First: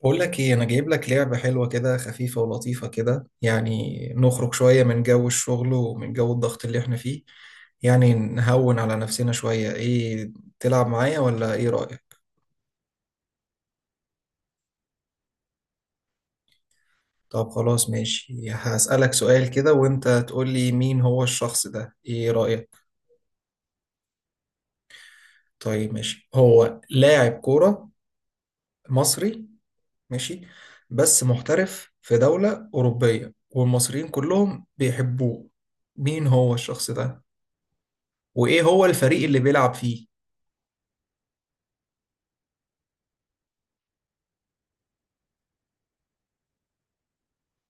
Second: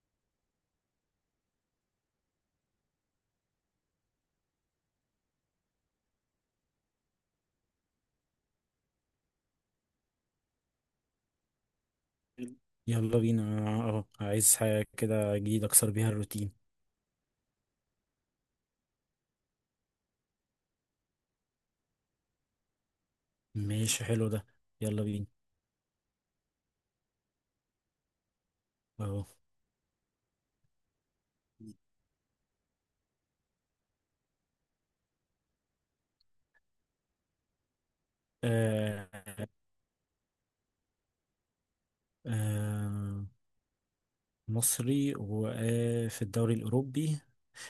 بقول لك ايه؟ انا جايب لك لعبة حلوة كده، خفيفة ولطيفة كده، يعني نخرج شوية من جو الشغل ومن جو الضغط اللي احنا فيه. يعني نهون على نفسنا شوية. ايه، تلعب معايا ولا ايه رأيك؟ يلا بينا. اه عايز حاجة كده جديدة اكسر بيها الروتين. طب خلاص، ماشي. هسألك سؤال كده وانت تقول لي مين هو الشخص ده، ايه رأيك؟ ماشي، حلو ده. يلا بينا. طيب ماشي. هو لاعب كورة اهو. مصري. ماشي. بس محترف في دولة أوروبية، والمصريين كلهم بيحبوه. مين هو الشخص ده، وايه هو آه. الفريق اللي بيلعب فيه؟ آه. مصري وفي الدوري الأوروبي.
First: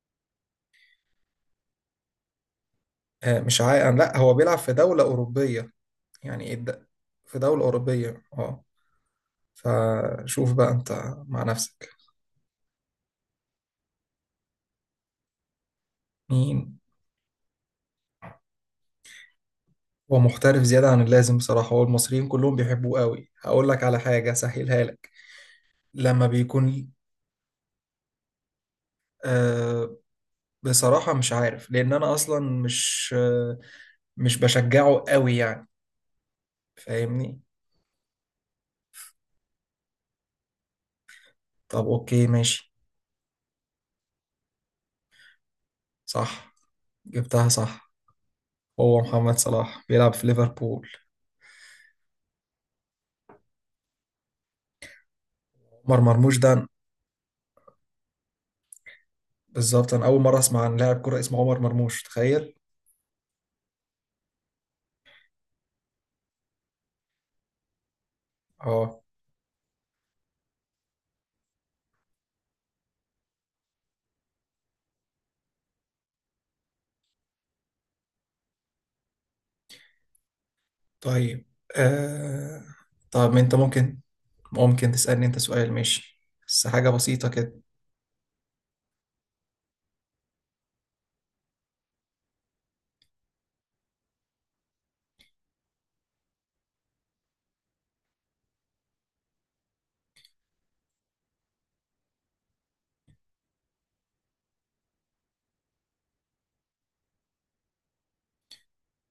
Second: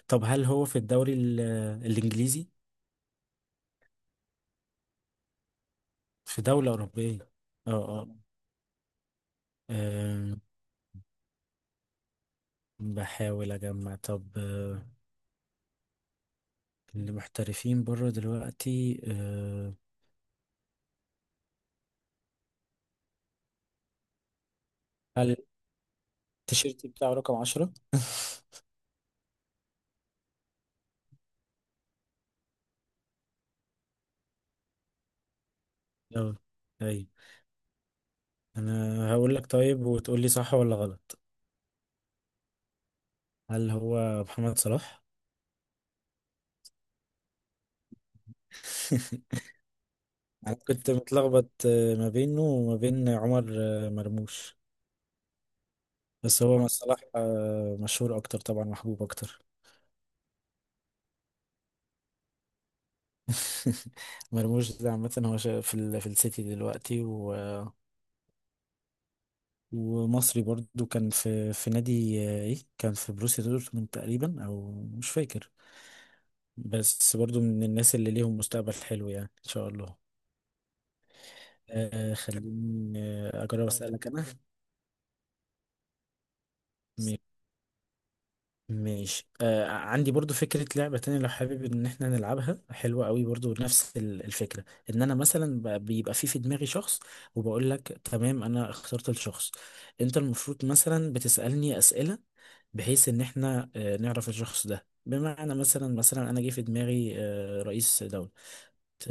طب هل هو في الدوري الإنجليزي؟ آه مش عا... آه، لا، هو بيلعب في دولة أوروبية. في يعني إيه دولة الد... أوروبية. في دولة اه. اه. أوروبية اه آه، فشوف بقى انت مع نفسك. بحاول أجمع. طب مين؟ اللي محترفين بره دلوقتي. آه. هو محترف زيادة عن اللازم بصراحة، هو المصريين كلهم بيحبوه قوي. هقول لك على حاجة سهلها لك. هل لما التيشيرت بيكون بتاعه رقم 10؟ آه بصراحة مش عارف، لأن أنا أصلا مش. مش بشجعه قوي يعني. اه. أيوة. فاهمني؟ أنا هقول لك طيب وتقول لي صح ولا غلط. طب أوكي ماشي. هل هو محمد صلاح؟ صح. جبتها صح. هو محمد صلاح بيلعب في أنا ليفربول. كنت متلخبط ما بينه وما بين عمر مرموش. عمر مرموش بس ده؟ هو مع صلاح مشهور أكتر، طبعا محبوب أكتر. بالظبط، انا اول مره اسمع عن لاعب كره اسمه عمر مرموش، تخيل. مرموش ده عامة، هو في في السيتي دلوقتي اه. ومصري برضو. كان في نادي إيه، كان في بروسيا دورتموند تقريبا، أو مش فاكر. بس برضو من الناس اللي ليهم مستقبل حلو، يعني إن شاء الله. طيب. آه، آه... خليني طب ما انت أجرب ممكن أسألك أنا. ممكن تسالني انت سؤال، ماشي. بس حاجه بسيطه كده. ماشي. آه، عندي برضو فكرة لعبة تانية لو حابب ان احنا نلعبها، حلوة قوي برضو. نفس الفكرة ان انا مثلا بيبقى في دماغي شخص، وبقول لك تمام انا اخترت الشخص. انت المفروض مثلا بتسألني اسئلة بحيث ان احنا نعرف الشخص ده. بمعنى مثلا انا جه في دماغي رئيس دولة. ت-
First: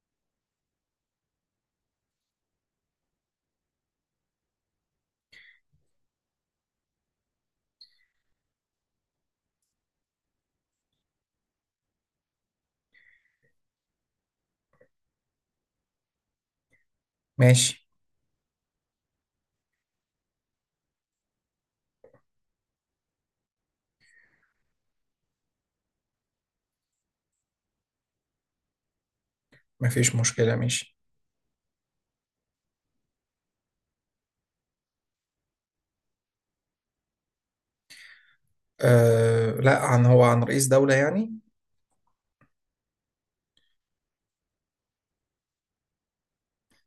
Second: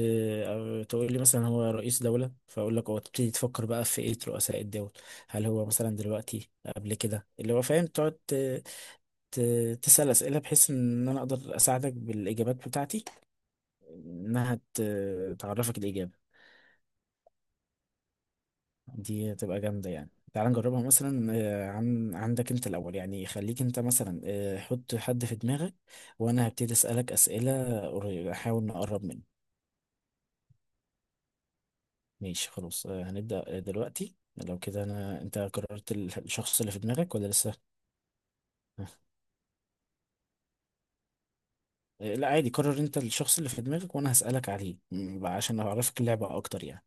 أو تقول لي مثلا هو رئيس دولة، فاقول لك هو. تبتدي تفكر بقى في ايه رؤساء الدول، هل هو مثلا دلوقتي، قبل كده، اللي هو فاهم. تقعد تسأل أسئلة بحيث إن أنا أقدر أساعدك بالإجابات بتاعتي، إنها تعرفك الإجابة. ماشي دي هتبقى جامدة، يعني تعال نجربها مثلا. عن عندك أنت الأول، يعني خليك أنت مثلا حط حد في دماغك، وأنا هبتدي أسألك أسئلة أحاول نقرب منه. مفيش مشكله، ماشي. ماشي خلاص. هنبدأ دلوقتي. لو كده، أنا أنت قررت الشخص اللي في دماغك ولا لسه؟ آه. لا، عن رئيس دوله يعني. لا عادي، قرر أنت الشخص اللي في دماغك وأنا هسألك عليه عشان أعرفك اللعبة أكتر يعني.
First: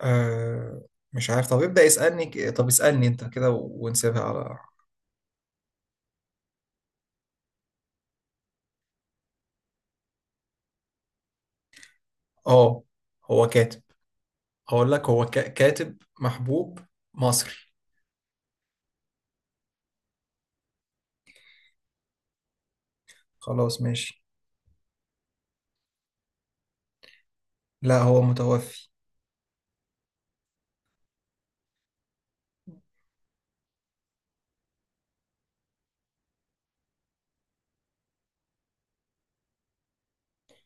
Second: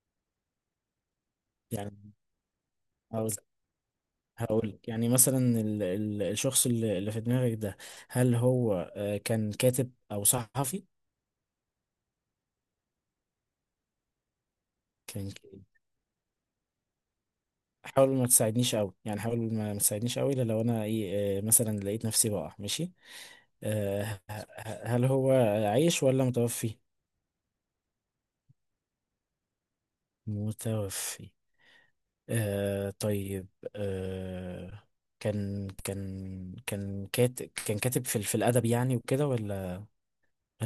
آه... مش عارف. طب ابدا، يعني طب اسالني انت كده، ونسيبها على. هقول يعني مثلا الشخص اللي في دماغك ده، هل هو كان كاتب او صحفي؟ اه، هو كاتب. هقول لك هو كان ك- كاتب محبوب مصري. حاول ما تساعدنيش قوي يعني، حاول ما تساعدنيش قوي الا لو انا ايه مثلا لقيت نفسي بقع، ماشي. خلاص آه، ه- ماشي. هل هو عايش ولا متوفي؟ لا، هو متوفي. متوفي. آه طيب. آه. كان كاتب في في الادب يعني وكده، ولا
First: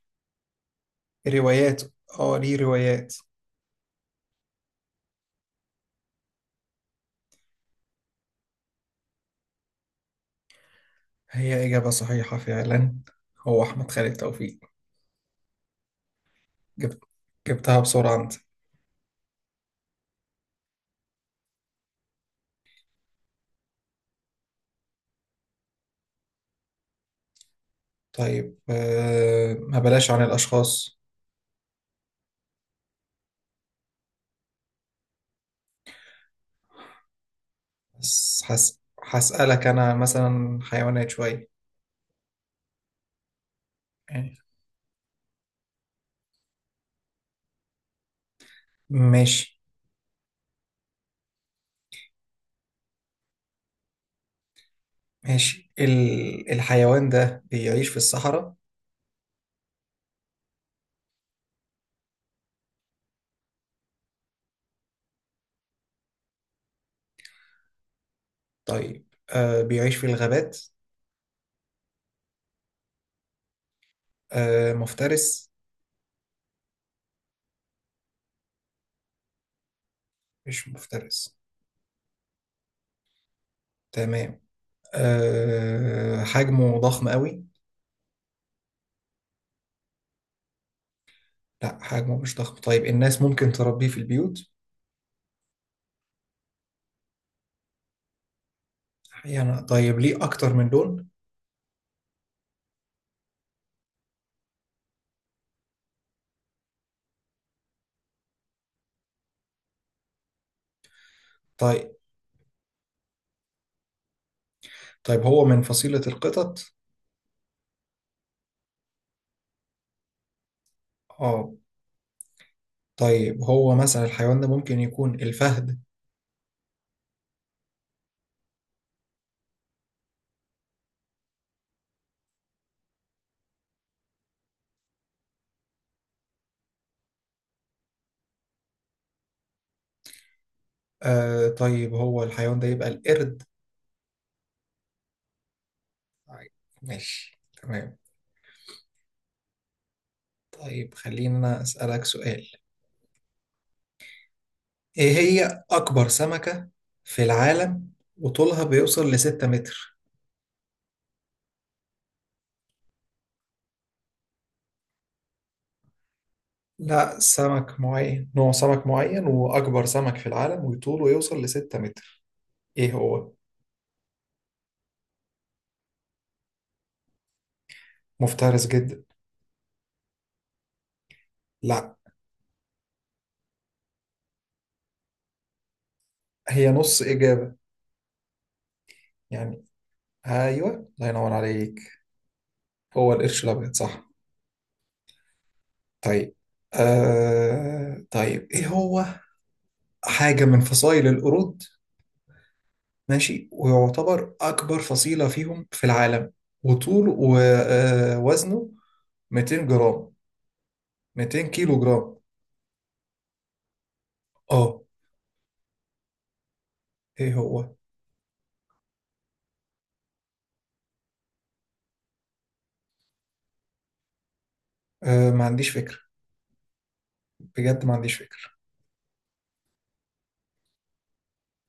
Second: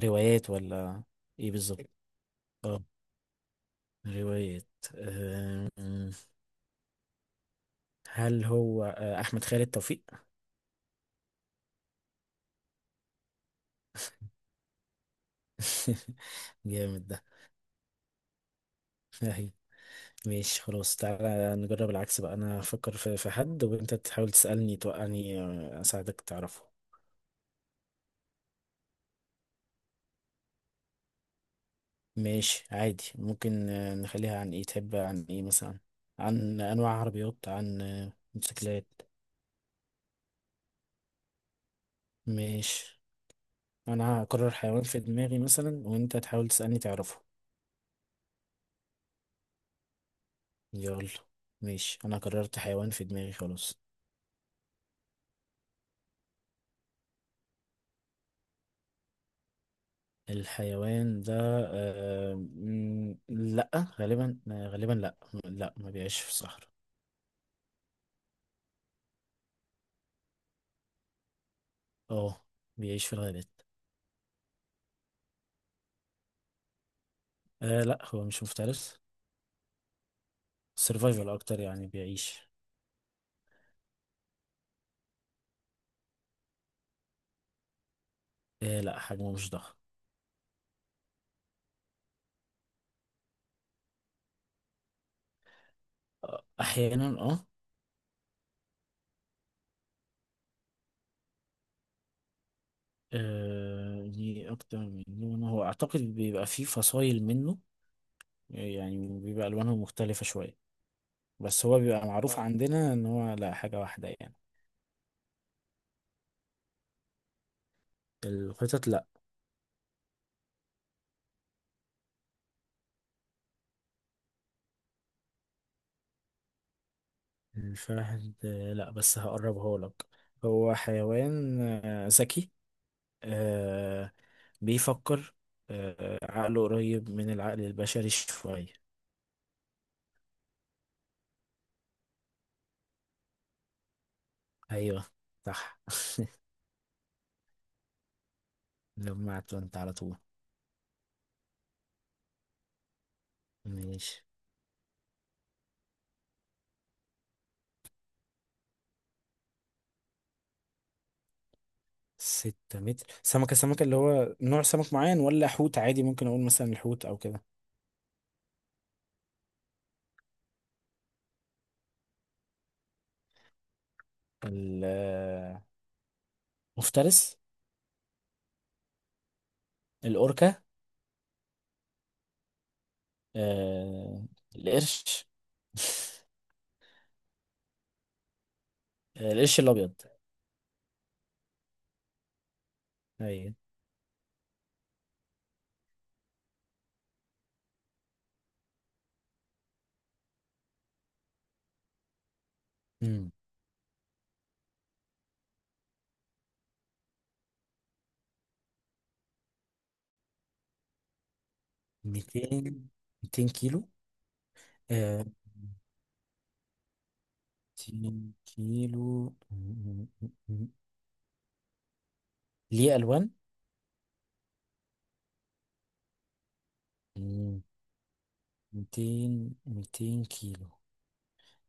روايات، ولا ايه روايات. بالظبط؟ اه، ليه اه. روايات. روايات. آه، هل هو احمد خالد توفيق؟ هي إجابة صحيحة فعلا. هو أحمد خالد توفيق. جبت جامد ده. جبتها بسرعة أنت. اهي. ماشي خلاص، تعالى نجرب العكس بقى. انا افكر في حد وانت تحاول تسالني توقعني، اساعدك تعرفه. طيب، ما بلاش عن الأشخاص. ماشي عادي، ممكن نخليها عن ايه، تحب عن ايه مثلا؟ عن انواع عربيات، عن بس موتوسيكلات. هسألك أنا مثلا حيوانات شوية. ماشي. انا يعني هقرر حيوان في دماغي مثلا وانت تحاول تسالني تعرفه. ماشي. يلا. ماشي، انا قررت حيوان في دماغي خلاص. ماشي، الحيوان ده بيعيش في الصحراء؟ الحيوان ده، لا، غالبا لا. لا، ما بيعيش في الصحراء. طيب، بيعيش في الغابات؟ اه، بيعيش في الغابات. مفترس؟ آه لا، هو مش مفترس. مش سيرفايفل مفترس. اكتر يعني، بيعيش. تمام. حجمه ضخم قوي؟ آه لا، حجمه مش ضخم. لا، حجمه مش ضخم. طيب الناس ممكن تربيه في البيوت؟ آه احيانا اه. يعني طيب، ليه أكتر من لون؟ آه، ليه اكتر من لون، هو اعتقد بيبقى فيه فصائل منه يعني، بيبقى الوانهم مختلفة شوية. بس هو طيب. بيبقى معروف عندنا ان هو لا، حاجة واحدة يعني. طيب هو من فصيلة القطط؟ القطط لا. اه. طيب، هو مثلا الحيوان ده ممكن يكون الفهد؟ الفهد لا، بس هقربها لك. هو حيوان ذكي، آه، بيفكر، عقله قريب من العقل البشري شوية. طيب هو الحيوان ده يبقى القرد؟ أيوه صح. طيب، ماشي تمام. لمعت وانت على طول. طيب خلينا أنا أسألك سؤال. ماشي. إيه هي أكبر سمكة في العالم وطولها بيوصل لستة متر؟ 6 متر. سمكة اللي هو نوع سمك معين، ولا حوت عادي؟ ممكن أقول مثلا الحوت أو لا، كده. سمك معين، نوع سمك معين، وأكبر سمك في العالم وطوله يوصل لستة متر. ايه هو؟ المفترس. مفترس جدا. الأوركا. لا. آه، القرش. هي نص إجابة القرش يعني. الأبيض. أيوه، الله ينور عليك. هو القرش أيوه. الأبيض، صح. طيب. طيب، إيه هو حاجة من فصائل القرود، ماشي، ويعتبر أكبر فصيلة فيهم في العالم، وطوله ووزنه 200 جرام، 200 كيلو جرام. 200. 200 كيلو. آه آه. إيه هو؟ 200 كيلو ليه ألوان. ما عنديش فكرة، بجد ما عنديش فكرة. 200. 200 كيلو.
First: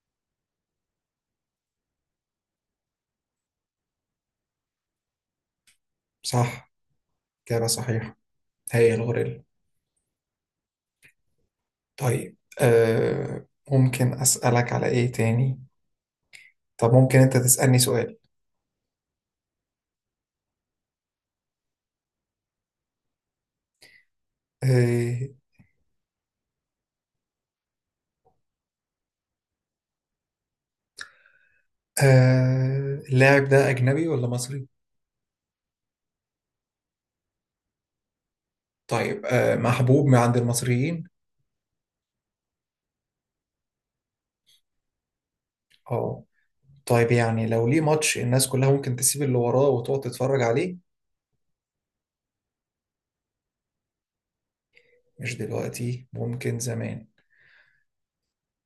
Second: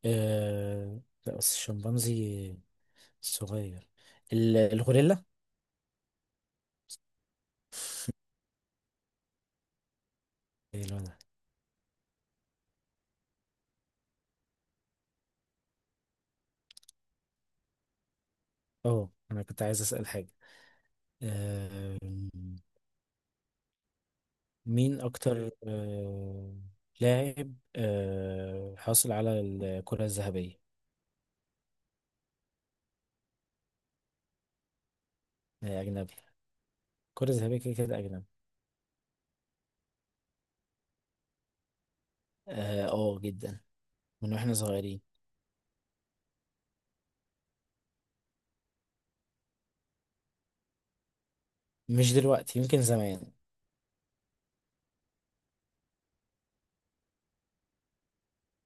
آه لا، بس الشمبانزي صغير. الغوريلا. صح، إجابة صحيحة، هي الغوريلا. إيه لونها. طيب، ممكن أسألك على إيه تاني. طب ممكن انت تسألني سؤال. اه، انا كنت عايز أسأل حاجة. آه، مين آه اكتر لاعب حاصل على الكرة الذهبية؟ اللاعب ده اجنبي ولا مصري؟ آه، أجنبي. الكرة الذهبية كده كده أجنبي. طيب، محبوب من عند المصريين. اه، جدا، من واحنا صغيرين. اه. طيب يعني، لو ليه ماتش الناس كلها ممكن تسيب اللي وراه وتقعد تتفرج عليه؟ مش دلوقتي، يمكن زمان. مش دلوقتي، ممكن زمان.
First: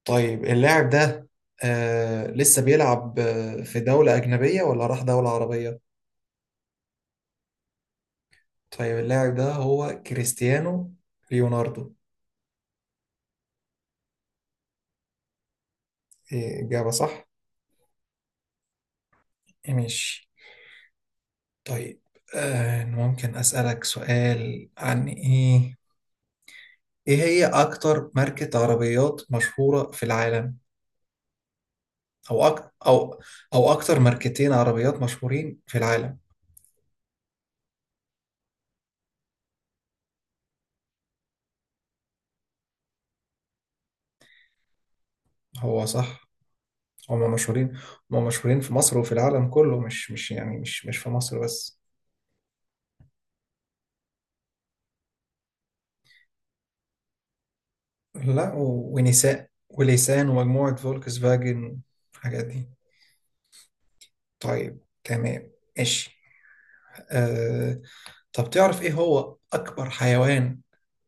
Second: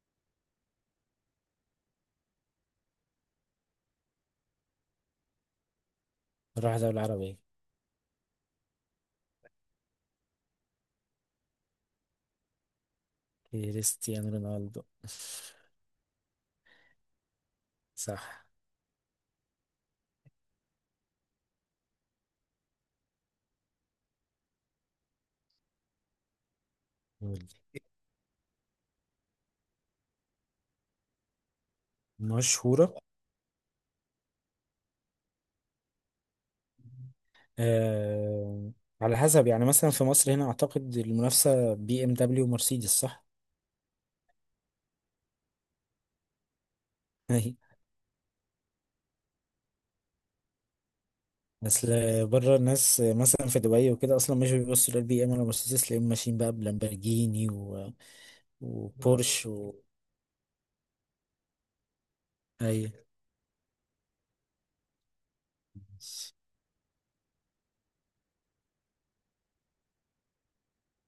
طيب، اللاعب ده لسه بيلعب، في دولة أجنبية ولا راح دولة عربية؟ نروح دولة عربية. طيب، اللاعب ده هو كريستيانو ليوناردو. كريستيانو رونالدو. إيه، إجابة صح. صح. ماشي. طيب، ممكن أسألك سؤال عن إيه. إيه قول. هي أكتر ماركة عربيات مشهورة في العالم؟ مشهورة. أو، أو أكتر ماركتين عربيات مشهورين في العالم؟ آه. على حسب يعني، مثلا في مصر هنا أعتقد المنافسة بي ام دبليو ومرسيدس، صح؟ هو صح، هما أي. مشهورين. هما مشهورين في مصر وفي العالم كله، مش يعني، مش في مصر بس. أصل بره، الناس مثلا في دبي وكده أصلا مش بيبصوا للبي ام ولا مرسيدس، تلاقيهم ماشيين بقى بلامبرجيني لا، وبورش ونساء وليسان ومجموعة فولكس فاجن، الحاجات دي. أي. طيب تمام. ماشي. آه... طب تعرف إيه هو أكبر حيوان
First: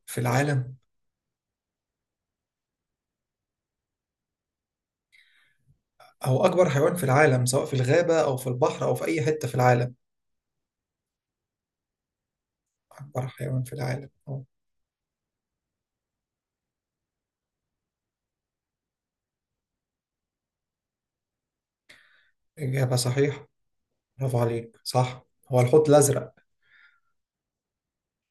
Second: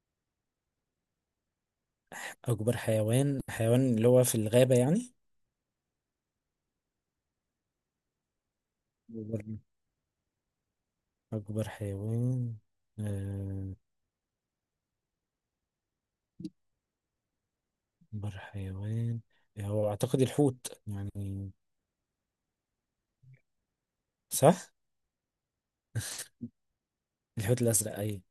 في العالم؟ أكبر حيوان. حيوان اللي هو في الغابة هو أكبر حيوان في العالم، سواء في الغابة أو في البحر أو في أي حتة في يعني؟ العالم. أكبر حيوان أكبر حيوان في آه، العالم، أه. أكبر حيوان، هو أعتقد الحوت يعني. إجابة صحيحة، برافو صح؟ عليك، صح. هو الحوت الأزرق. الحوت الأزرق أي.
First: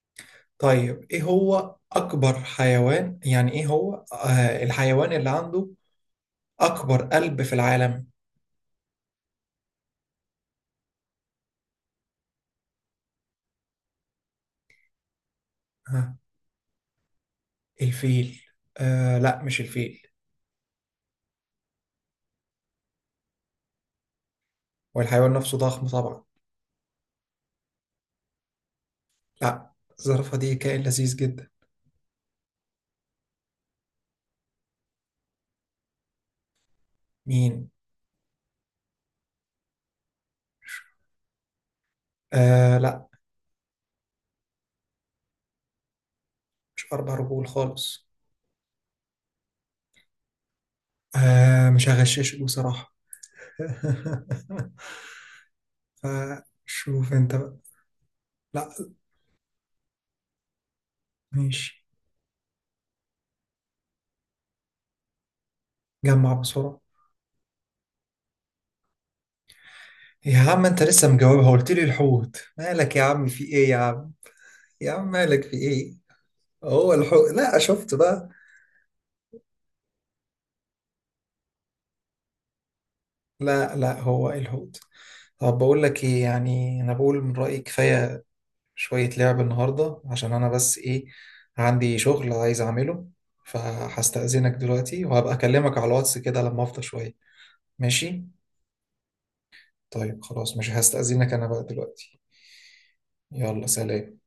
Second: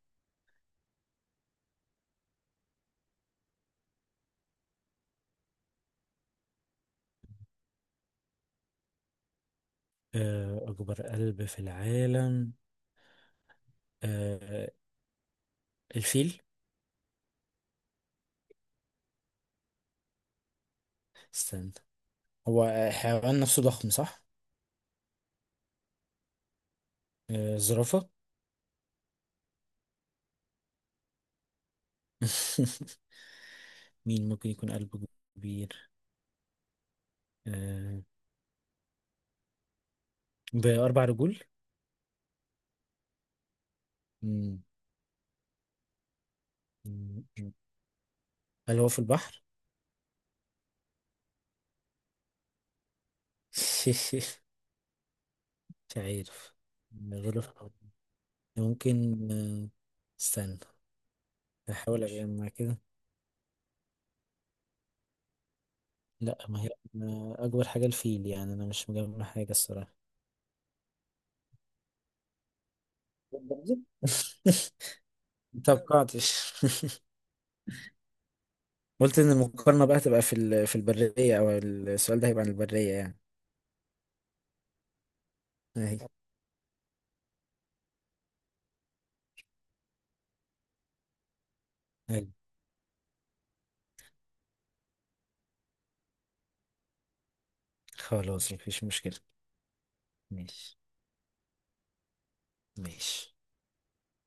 طيب، إيه هو أكبر حيوان، يعني إيه هو الحيوان اللي عنده أكبر قلب في العالم؟ أكبر قلب في العالم. آه، ها. الفيل. الفيل. لا، مش الفيل. استنى، هو حيوان نفسه ضخم صح؟ والحيوان نفسه ضخم طبعا. الزرافة. لا، الزرافة دي كائن لذيذ جدا. مين ممكن يكون قلبه كبير؟ مين؟ آه، بأربع رجول؟ لا، مم. مش أربع مم. رجول خالص. هل هو في البحر؟ مش هغششك بصراحة. مش عارف. فشوف انت بقى. غرف. لا. ممكن استنى. ماشي. هحاول اجمع كده. جمع لا، ما هي بسرعة. ما اكبر حاجه الفيل يعني، انا مش مجمع حاجه الصراحه. يا عم انت لسه مجاوبها، قلت لي الحوت، مالك يا عم، في ايه يا عم؟ يا عم مالك، في ايه؟ متوقعتش. هو الحوت، لا، شفت بقى. قلت ان المقارنه بقى تبقى في في البريه، او السؤال ده هيبقى عن البريه يعني. لا، لا، هو الحوت. طب بقول اهي. لك ايه، يعني انا بقول من رأيي كفاية شوية لعب النهاردة، عشان انا بس ايه، عندي أهي. شغل عايز اعمله. فهستأذنك دلوقتي، وهبقى اكلمك على الواتس كده لما افضى شوية. ماشي. خلاص مفيش مشكله. طيب خلاص، مش ماشي. هستأذنك انا بقى دلوقتي. ماشي. يلا سلام.